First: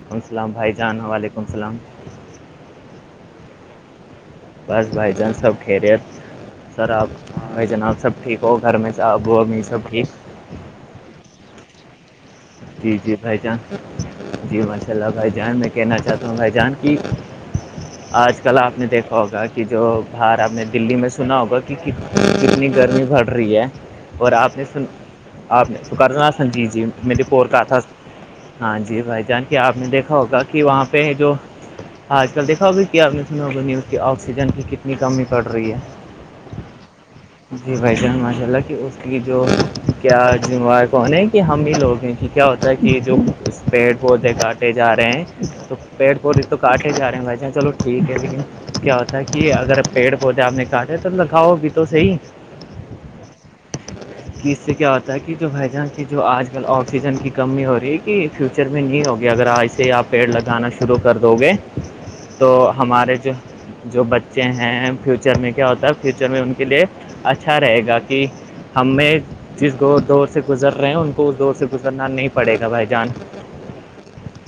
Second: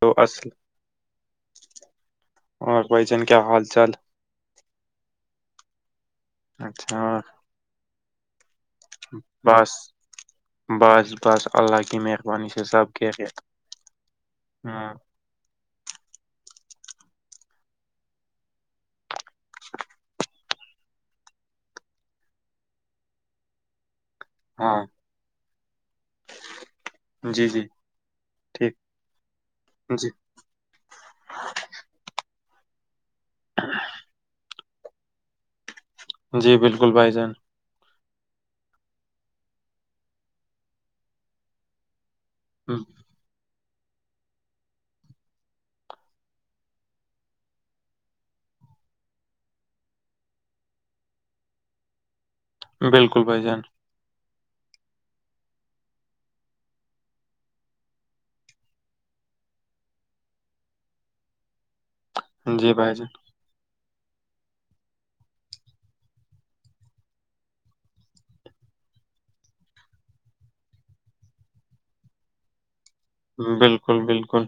تو اصل ولمسلامھائی جان وعلیکم السلام اور بیچن کیا حال چال بس بائی جان سب کرےت سر اچھا آپ جناب سب ٹھیک ہو گھر میں آب اھی بس سب ٹھیک بس بس اللہ کی میر جی جی بھائی چان جی ماشاء ہاں اللہ بھ جان میں کہنا چاہتا ہوں بھائی جان کی آج کل آپ نے دیکھا ہوگا کہ جو باہر آپ نے دللی میں سنا ہوگا کہ کنا کتنی گرمی بڑ رہی ہے اور آپ نے سن ہاں آپ نے شکرنہ سن جی جی م نے ور جی کا جی تھا ٹھیک ہاں جی بھائی جان کے آپ نے جی دیکھا ہوگا کہ وہاں پہ جو آج کل دیکھا ابھی کیا آپ نے سنا اس کی آکسیجن کی کتنی کمی پڑ رہی ہے جی بالکل بھائی جان جی ویسے ماشاء اللہ کہ اس کی جو کیا ذموار کون کہ ہم ہی لوگ ہیں کی کیا ہوتا ہے کہ جو پیڑ پودے کاٹے جا رہے ہیں تو پیڑ پودے تو کاٹے جاے ہیں بھائی جان چلو ٹھیک ہے لیکن کیا ہوتا ہے کہ اگر پیڑ پودے آپ نے کاٹے تو لگاؤ بھی تو صحیح بالکل بجان کہ اس سے کیا ہوتا ہے کہ جو بھائی جہاں کی جو آج کل آکسیجن کی کمی ہو رہی ہے کہ فیوچر میں نہیں ہوگیا اگر ایسے آپ پیڑ لگانا شروع کر دو گے تو جی بھائی ہمارے جو جو بچے ہیں فیوچر میں کیا ہوتا ہے فیوچر میں ان کے لیے اچھا رہے گا کہ ہمیں جس دور سے گزر رہے ہیں ان کو اس دور سے گزرنا نہیں پڑے گا بھائی جان بالکل بالکل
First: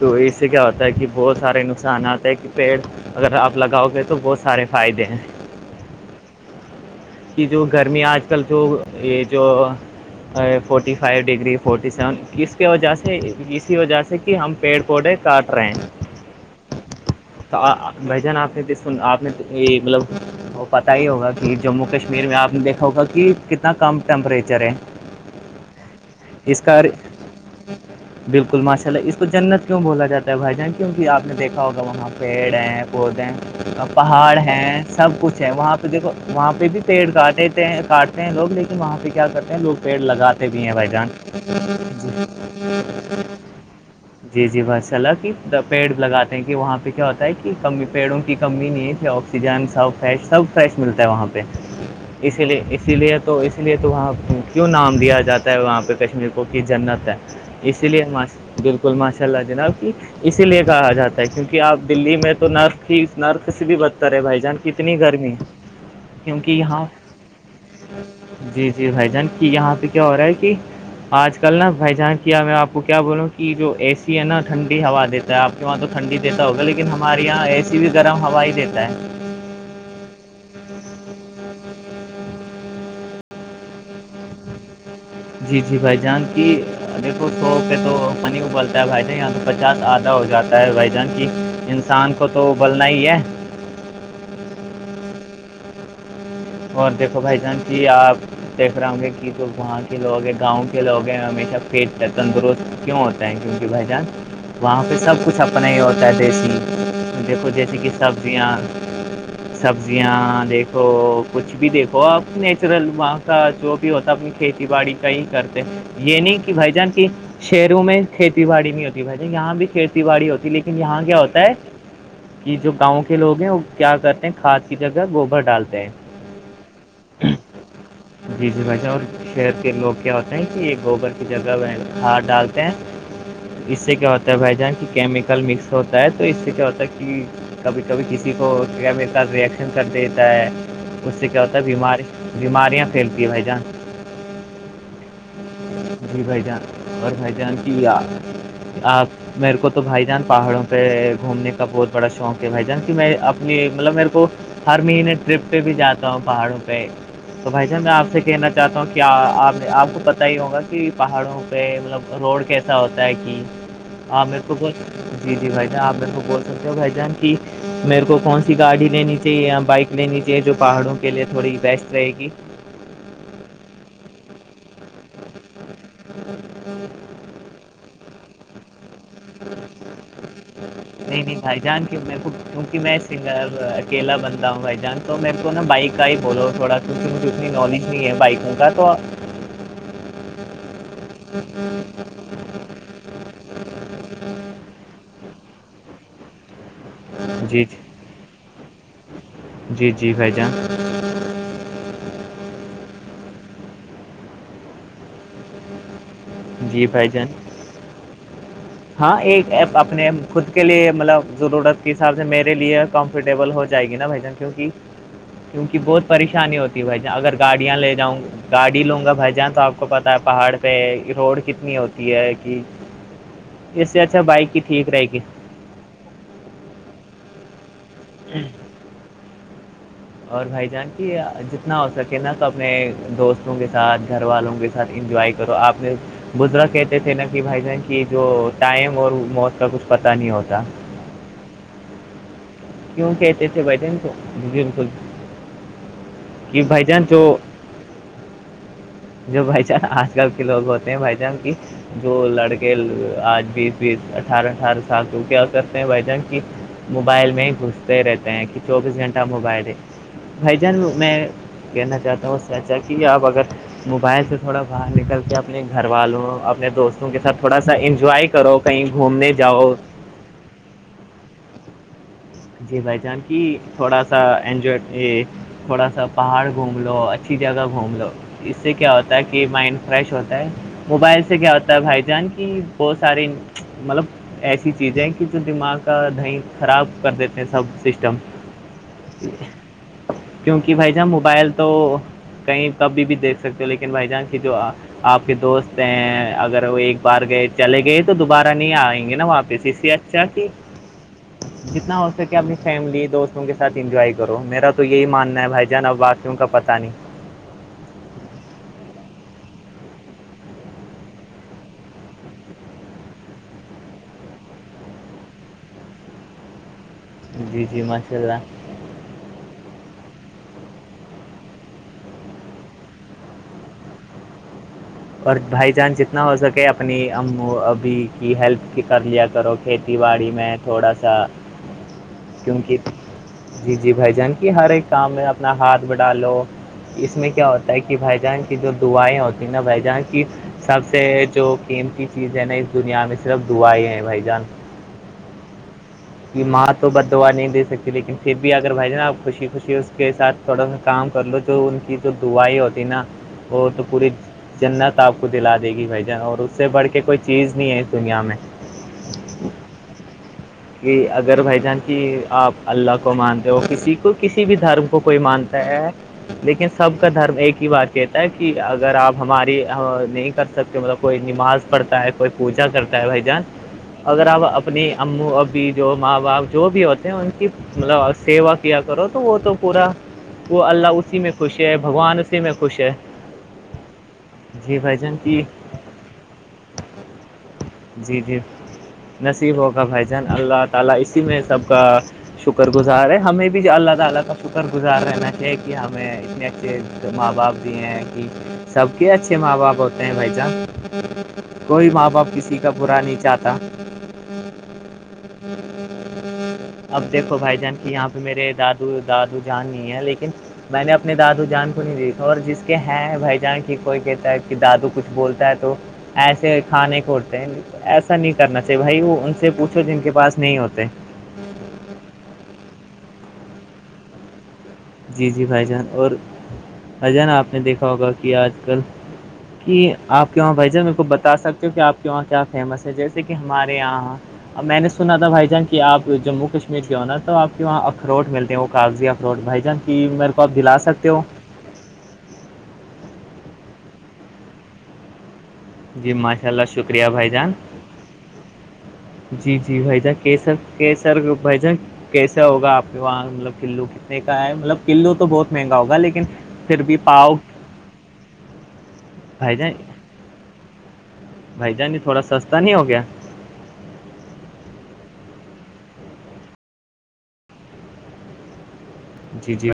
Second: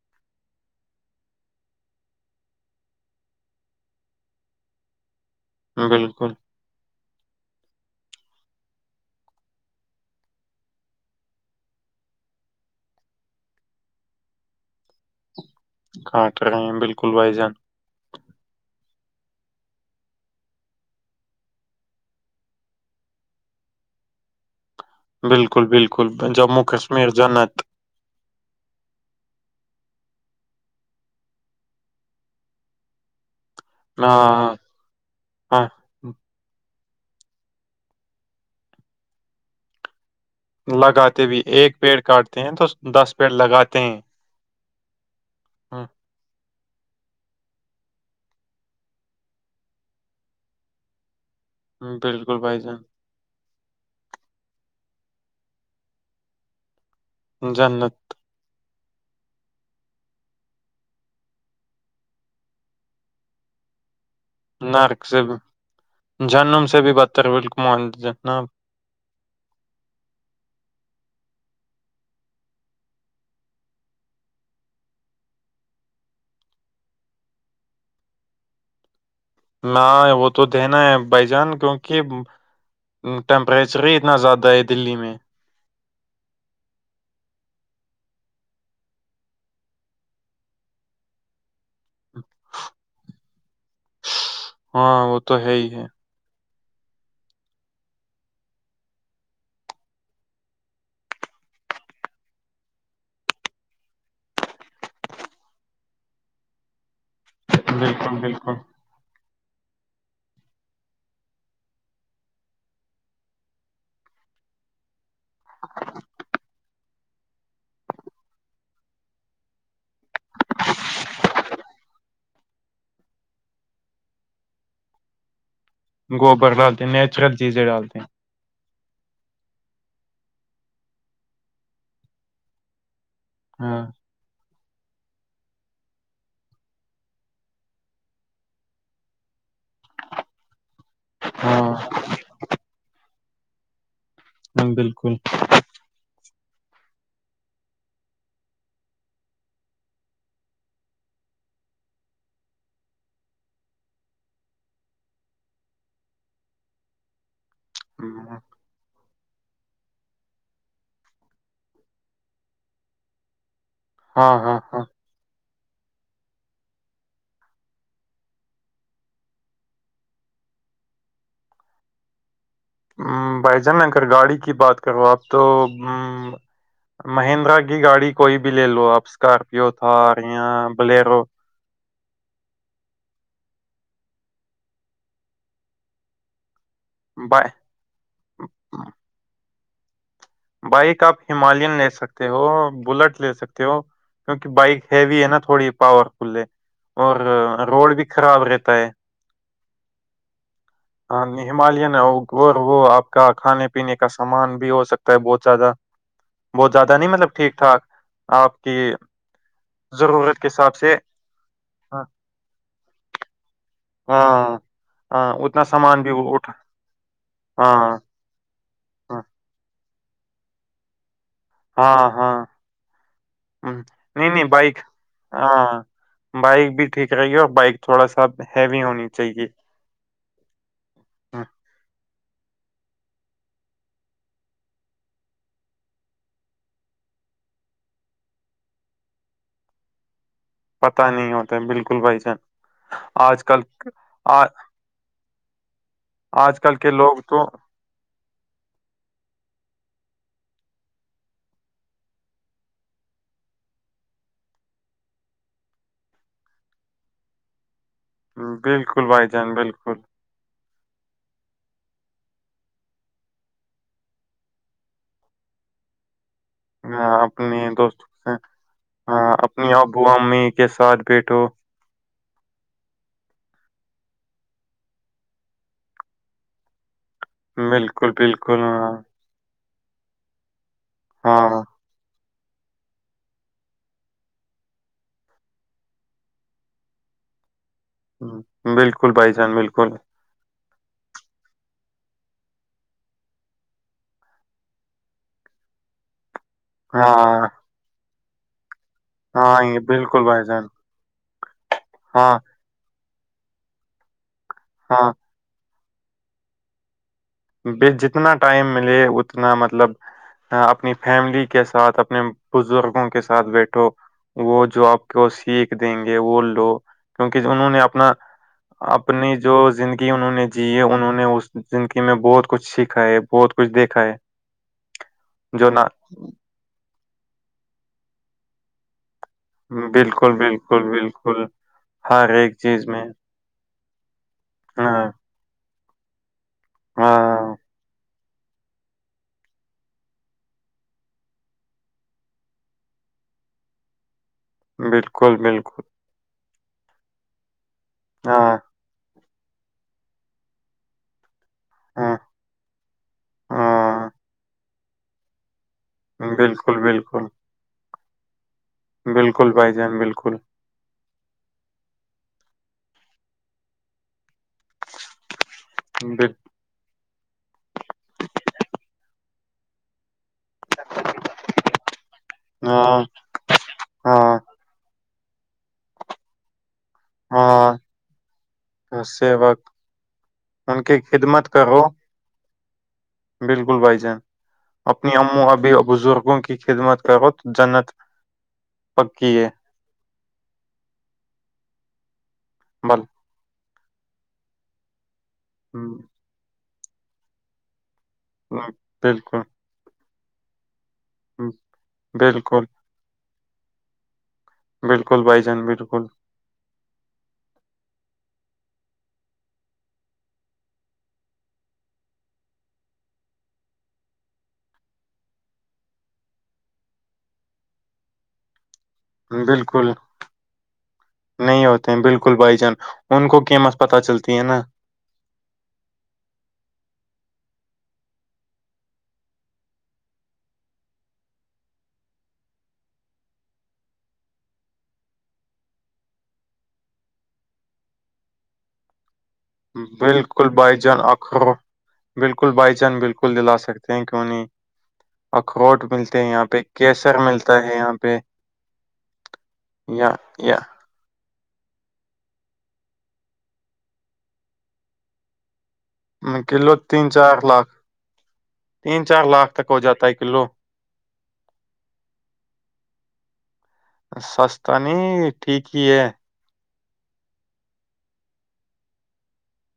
تو اس سے کیا ہوتا ہے کہ بہت سارے نقصانات ہیں کہ پیڑ اگر آپ لگاؤ گے تو بہت سارے فائدے ہیں بالکل یہ جو گرمیاں آج کل جو یہ جو forty five degree forty seven اس کی وجہ سے اسی وجہ سے ہم پیڑ پودے کاٹ رہے ہیں کاںٹ بالکل بھائی جان بھ جان آپ نے آپ نے مطلب وہ پتہ ہی ہوگا کہ جموں کشمیر میں آپ نے دیکھا ہوگا کہ کتنا کم ٹیمپریچر ہے بالکل بالکل اس جموں کا کشمیر جنت بالکل ماشاء اللہ اس تو جنت کیوں بولا جاتا ہے بھائی جان کیوںکہ آپ نے دیکھا ہوگا وہاں پیڑ ہیں پودے پہاڑ ہاں ہیں سب کچھ ہے ہاں وہاں پہ دیکھو وہاں پہ بھی پیڑ کاٹےتے ہیں کاٹتے ہیں لوگ لیکن وہاں پہ کیا کرتے ہیں لوگ پیڑ لگاتے نہیں ہے بھائی جان لگاتے بھی ایک پیڑ کاٹتے ہیں تو دس لگاتے ہیں جی جی بس چلا کہ ہاں، پیڑ لگاتے ہیں کہ وہاں پہ کیا ہوتا ہے کہ کمی پیڑوں کی کمی نہیں تھی اور س فریش سب فریش ملتا ہے وہاں پہ بالکل اسی بھائی لیے جان اسی لیے تو اس لیے تو وہاں کیوں نام لیا جاتا ہے وہاں پہ کشمیر کو کی جنت ہے اسی جنت لیے ہماش گل ماشاء اللہ جناب کہ اسی لیے کہا جاتا ہے کیونکہ آپ دلی میں تو نرق ہی نرق سے بھی بدتے بھائی کتنی نرک سے گرمی کیونکہ جہنم سے یہاں بھی بدتر بالکل مان جناب جی جی بھائی جان کہ یہاں سے کیا ہو رہا ہے کہ آج کل نا بھائی جان کیا میں آپ کو کیا بولوں کہ کہ جو ا سی ہے نا ٹھنڈی ہوا دیتا ہے آپ کے وہاں تو ٹھنڈی دیتا ہوگا لیکن ہمارے یہاں ا س کسی بھی گرم ہوا ہی دیتا ہے نہ وہ تو دینا ہے بھائی جان کیونکہ ٹیمپریچر ہی اتنا زیادہ ہے دلی میں جی جی بھائی جان کی دیکو سو پہ تو پانی ابلتا ہے بھائی ج یہاں پ ا آدھا ہو جاتا ہے بھ جان کی انسان کو تو ابلنا ہی ہے ہاں وہ تو ہے ہی ہے اور دیکھو بھائی جان جی آپ ا ہ گے کہ تو وہاں کے لوگ ہیں گاؤں کے لوگ ہیں ہمیشہ پ تندرست کیوں ہوتا تنک ی بھائی جان وہاں پہ سب کچھ اپنا ہی ہوتا ہے دیسی مجھے کچھ جیسے کہ بالکل سبزیاں بالکل سبزیاں دیکھو کچھ بھی دیکھو آپ نیچرل وہاں کا جو بھی ہوتا ہے اپنی کھیتی باڑی کا ہی کرتے یہ نہیں کہ بھائی جان کی شہروں میں کھیتی باڑی نہیں ہوتی بھائی ج یہاں بھی کھیتی باڑی ہوتی لیکن یہاں کیا ہوتا ہے کہ جو گاؤں کے لوگ ہیں وہ کیا کرتے ہیں کھاد کی جگہ گوبر ڈالتے ہیں [unintelligible] گوبر ڈالتے ہیں نیچرل چیزیں ڈالتے ہیں [unintelligible] جی جی بھائی جا اور [unintelligible] شہر کے لوگ کیا ہوتے ہیں کہ یہ گوبر کی جگہ وہ ہار ڈالتے ہیں [unintelligible] اس ہاں سے کیا ہوتا ہے بھائی جان کی کیمیکل مکس ہوتا ہے تو اس سے کیا ہوتا ہے کہ [unintelligible] کبھی کبھی کسی کو کیا میرے ساھ ریئیکشن کر دیتا ہے [unintelligible] اس سے کیا ہوتا ہے ہاں ہاں، بیاری بیماریاں پھیلتی ہے بھائی جان [unintelligible] ہ بالکل [unintelligible] جی بھائی جان اور بھائی جان کی آپ آپ [unintelligible] میرے کو تو بھائی جان پہاڑوں پہ گھومنے کا بہت بڑا شوق ہے بھائی جان کی میں اپنی مطلب میرے کو [unintelligible] فرمی نے [unintelligible] ٹرپ پہ بھی جاتا ہوں پہاڑوں پہ تو بھائی جان میں آپ سے کہنا چاہتا ہوں کیا آپ [unintelligible] آپ کو پت ہی ہوگا کہ پہاڑوں پہ مطلب روڈ کیسا ہوتا ہے کہ [unintelligible] ہاں میرے کول کو [unintelligible] جی جی بھائی جان آپ میرے کو بول سکتے ہو بھائی جان کہ میرے کو کون سی گای لینی چاہیے بائک [unintelligible] لینی چاہیے جو پہاڑوں کے لیے تھوڑی بیسٹ رہے گی [unintelligible] بھائی جان اگر گاڑی کی بات کرو آپ تو [unintelligible] ہ [unintelligible] مہندرا کی گاڑی کوئی بھی لے لو آپ اسکارپیو تھا اور یہاں [unintelligible] جی جی [unintelligible] بھائی جان کے کو کیونکہ میں سنگر اکیلا بنتا ہوں بھائی جان تو میرے کو نا بائیک کا ہی بولو تھوڑا [unintelligible] اس کی مجھے اتنی نالج نہیں ہے بائکوں کا ب تو [unintelligible] بائک آپ ہممالین لے سکتے ہو بلٹ لے سکتے ہو کیونکہ بائک ہیوی ہے نا تھوڑی پاور فل ہے اور جی روڈ بھی خراب رہتا ہے جی جی بھائی جان [unintelligible] ہاں ہمالین وہ وہ آپ کا کھانے پینے کا سامان بھی ہو سکتا ہے بہت زیادہ [unintelligible] [inaudible] بہت زیاد بھائی نہیں جان مطلب ٹھیک ٹھاک آپ کی ہاں ایک اپنے ضرورت خود کے حساب لیے سے مطلب ضرورت [unintelligible] ہاں حساب سے میرے لیے کمفرٹیبل ہو جائے گی نا بھ جان ہاں کیونکہ ہاں، [unintelligible] اتنا کیونکہ بہت سامان بھی اٹھ پریشانی ہوتی ہے بھائی اگر ہاں گاڑیاں لے جاؤں [unintelligible] گاڑی لوں گا ہاں بھائی جان تو آپ کو پتا ہے پہاڑ پہ روڈ [unintelligible] کتنی ہاں ہوتی ہے ہاں کہ ہم، اس سے اچھا نہیں نہیں بائک کی ٹھیک رہے گی [unintelligible] ہاں بائک بھی ٹھیک رہےی اور بائک تھوڑا ساب ہیوی ہونی چاہیے اور بھائی جان کی ہ جتنا ہو سکے نا تو اپنے دوستوں کے ساتھ گھر والوں کے ساتھ [unintelligible] ساتھ انجائے کرو آپ نے [unintelligible] بزرا کہتے تھے نا کہ بھائی جان کی جو ٹائم اور موت کا کچھ پتا نہیں ہوتا پتا نہیں ہوتا بالکل بھائی سان کیوں کہتے تھے بھٹ ان کو بالکل آج کہ کل بھائی کے جان لوگ جو تو جو بھائی چان آج کل کے لوگ ہوتے ہیں بھائی جان کی جو لڑکے آج بیس بیس اٹھارہ اٹھارہ سال تو وہ کیا کرتے ہیں بھائی جان کی موبائل میں ہی گھستے رہتے ہیں کہ چوبیس بالکل گھنٹہ بھائی جان موبائل ہے بالکل بھائی جان میں کہنا چاہتا ہوں سچا کہ آپ اگر موبائل سے تھوڑا باہر نکل کے اپنے گھر والوں اپنے آ، دوستوں کے ساتھ تھوڑا اپنے سا دوستوں انجوائے کرو کہیں گھومنے جاؤ ب امی کے ساتھ بیٹھو جی بھائی جان کی تھوڑا سا انجوائے تھوڑا سا پہاڑ گھوم لو اچ جگہ گھوم لو بالکل اس بالکل سے کیا ہاں ہوتا ہے کہ کہ مائنڈ فریش ہوتا ہے موبائل سے کیا ہاں، ہوتا ہے بھائی جان کی بہت ساری مطلب ایسی چیزیں کہ جو دماغ کا دہیں خراب کرتے تھے سب سسٹم بالکل بھائی جان بالکل کیونکہ بھائی جان موبائل تو کہیں کب بھی دیکھ سکتے ہو لیکن بھائی جان کی جو آپ کے دوست ہیں اگر ایک بار گئے ہاں چلے گئے تو دوبارہ نہیں آئیں گے نا ہاں واپس یہ اسی اچھا بالکل بھائی کہ جان جتنا ہو ہاں سکے اپنی فیملی دوستوں کے ساتھ انجوائے کرو میرا تو یہی ہاں ماننا ہے بھائی جناب بااتیوں کا پتہ نہیں ب جتنا ٹائم ملے اتنا مطلب اپنی فیملی کے ساتھ اپنے بزرگوں کے ساتھ بیٹھو وہ جو آپ کو سیکھ دیں گے وہ لو کیونکہ نہیں جی انہوں نے جی اپنا ماشاء اللہ اپنی جو زندگی انہوں نے جی ہے انہوں نے اسی میں بہت کچھ سیکھا ہے بہت کچھ دیکھا ہے اور جو بائی نہ چانس جتنا ہو سکے اپنی ہم ابھی کی ہیلپ کر لیا کرو کھیتی باڑی بالکل میں بالکل تھوڑا سا بالکل ہر ایک کیونکہ چیز میں جی جی بھائی جان کی ہر ایک ہاں کام میں اپنا ہاتھ بٹالو اس میں کیا ہاں ہوتا ہے کہ بھائی جان کی جو دعائیں ہوتی نا بھائی جہاں کی سب سے جو قیمتی چیز ہے نا اس دنیا میں صرف دع ہے بھائی جان بالکل بالکل ماں تو بدعا نہیں دے سکتی لیکن پھر ہاں بھی اگر بھائی جانا آپ خوشی خوشی کے ساتھ تھوڑا سا کام کر لو جو ان کی جو ہاں دعائی ہوتی نا وہ تو پوری ہاں جنت آپ کو دلا دے گی بھائی جان اور اس سے بالکل بڑھ کے کوئی بالکل چیز نہیں ہے اس دنیا میں بالکل بھائی جان بالکل کہ اگر بھائی جان کہ آپ اللہ کو مانتے ہو کسی کو کسی بھی دھرم کو کوئی مان بال لیکن سب کا دھرم ایک ہی بات کہتا ہے کہ اگر آپ ہماری نہیں کر سکتے مطلب کوئی نماز پڑتا ہے کوئی پوجا کرتا ہاں ہے بھائی جان اگر ہاں آپ اپنی او ابی جو ماں باپ جو بھی ہوتے ان کی ہاں مطلب سیوا کیا کرو تو سے وہ تو وقت پورا وہ ان اللہ کی اسی میں خدمت خوش ہے کرو بھگوان اسی میں خوش ہے بالکل بھائی جان جی بھائی اپنی جان کی امو ابھی اور بزرگوں کی خدمت کرو جنت جی جھر پکی ہے کا بھ جان اللہ تعالی اسی میں سب کا شکر بل گزار ہے ہمیں بھی اللہ تعالی کا شکر گزار رہنا چاہیے کہ ہمیں اتنے اچھے ماں باپ دیے ہیں سب کے اچھے بالکل ماں باپ ہوتے ہیں بھائی جان کوئی ماں باپ کسی بالکل کا با نہیں چاہتا بالکل بائی جان بالکل ہ اب دیکھو بھائی جان کی یہاں پہ میرے دادو دادو جان نہیں ہے لیکن میں نے اپنے دادو جان کو نہیں دیکھا اور جس کے ہیں بھائی جان کی کوئی کہتا ہے کہ دادو کچھ بولتا ہے تو ایسے کھانے کوھتے ہیں ایسا نہیں کرنا چاہیے بھائی وہ ان سے پوچھو بالکل جن کے پاس نہیں ہوتے نہیں ہوتے ہیں بالکل بھائی جان ان کو قیمت پتا چلتی ہے نا جی جی بھائی جان اور بھائی جان آپ نے دیکھا ہوگا کہ آج کل کہ آپ کے وہاں بھائی جان میرے کو بتا سکتے ہو کہ آپ کے وہاں کیا فیمس ہے جیسے کہ ہمارے یہاں اب میں نے سنا تھا بھائی جان کہ آپ جموں کشمیر کے ہو نا تو آپ کے وہاں اخروٹ ملتے ہیں وہ کاغذی اخروٹ بھائی جان کی میرے کو بالکل آپ بھائی دلا جان سکتے ہو اخرو بالکل بائی چانس بالکل دلا سکتے ہیں کیوں نہیں اخروٹ جی ملتے ہیں یہاں ماشاء پہ اللہ شکریہ کیسر بھائی جان ملتا ہے یہاں پہ جی جی بھائی یا جان کیسر یا کیسر بھائی جان کیسا ہوگا آپ کے وہاں مطلب کلو کتنے کا ہے مطلب کلو تو بہت مہنگا ہوگا لیکن کلو پھر بھی تین پاؤ چار لاکھ تین چار لاکھ بھائی تک جان ہو جاتا ہے کلو بھائی جان تھوڑا سستا نہیں ہو گیا سستا نہیں ٹھیک ہی ہے جی جی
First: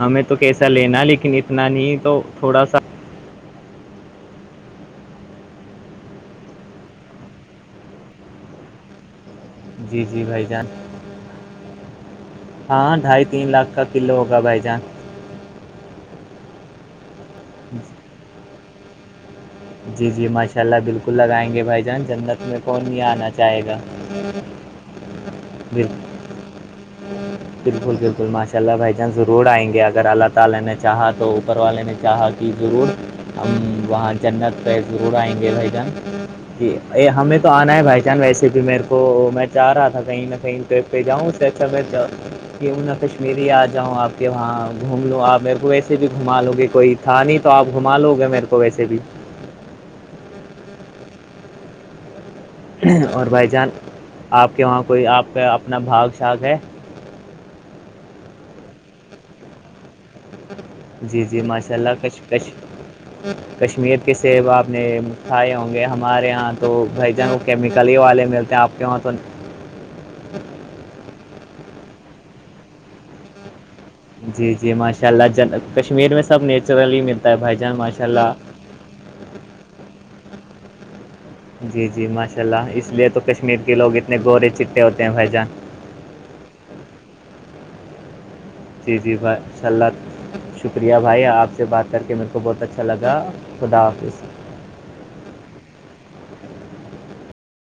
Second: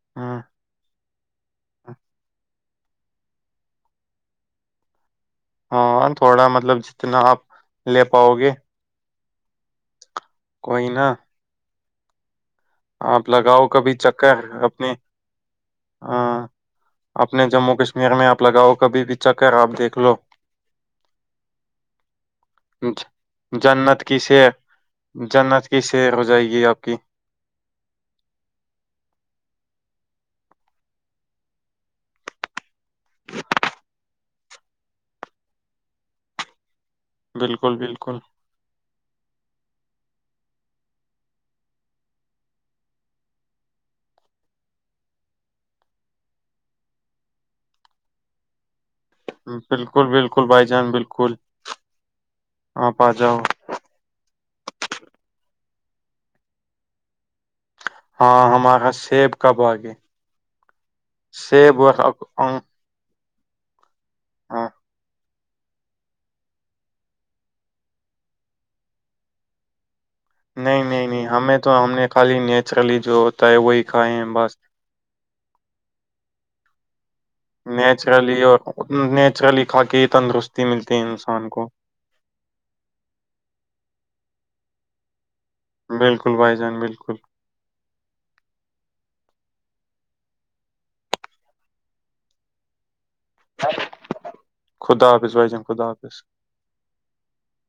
ہمیں تو ہاں کیسا لینا لیکن اتنا نہیں تو تھوڑا سا ہاں تھوڑا مطلب جتنا آپ لے پاؤ گے جی جی بھائی جان کوئئی نہ ہاں آپ ڈھائی تین لگاؤ لاکھ کا کبھی کلو چکر ہوگا بھائی جان اپنی ہاں اپنے جموں کشمیر میں آپ لگاؤ کبھی بھی چکر آپ دیکھ جی لو جی ماشاء اللہ بالکل لگائیں گے بھائی جان جنت میں کون نہیں آنا چاہے گا جنت کی س جنت کی سیر ہو جائے گی آپ کی بلکل بلکل بھیجا ضرور آئینگے اگر اللتالہ نے چاہا تو اوپر والے نے چاہا تو ضرور ہماں جنت پہ ضرور آئیں گے بھائی جان جی ہمیں تو بالکل آنا ہے بھائی بالکل جان ویسے جکہ میرے کو میں چاہ رہا تھا کہیں نہ کہیں پہ جاؤں اس کہا کشمییر ہی آ جاؤں آپ کے وہاں گھوم لو آپ میرے کو ویسے بھی گھما لو گے کوئی تھانی تو آپ گھما لو گے میرے کو ویسے بھی بالکل بالکل بھائی جان بالکل آپ آ اور جاؤ بھائی جان آپ کے وہاں کوئی آپ کا اپنا بھاگ شھاگ ہے ہاں ہم ا کا سیب کب گے جی جی ماشاء اللہ کش اک- کش انگ- کشمیر کے سیب آپ ہاں نے کھائے ہوں گے ہمارے یہاں تو بھائی جن کیمیکلی ہی والے ملتے ہیں آپ کہاں تو نہیں نہیں نہیں ہمیں تو ہم نے خالی نیچرلی جو ہے وہیائ جی جی ماشاء اللہن کشمیر میں سب نیچورلی ملتا ہے بھائی جان ماشاء اللہ نیچرلی اور نیچرلی کھا کے تندرستی ملتی ہے انسان کو جی جی ماشاء اللہ اس لیے تو کشمیر کے لوگ اتنے گورے چٹے ہوتے ہیں بھائی جان بالکل بھائی جان بالکل جی جی بھائی ان شاء اللہ شکریہ بھائی آپ سے بات کر کے میرے کو بہت اچھا لگا خدا حافظ خداظ بائیا خدافظ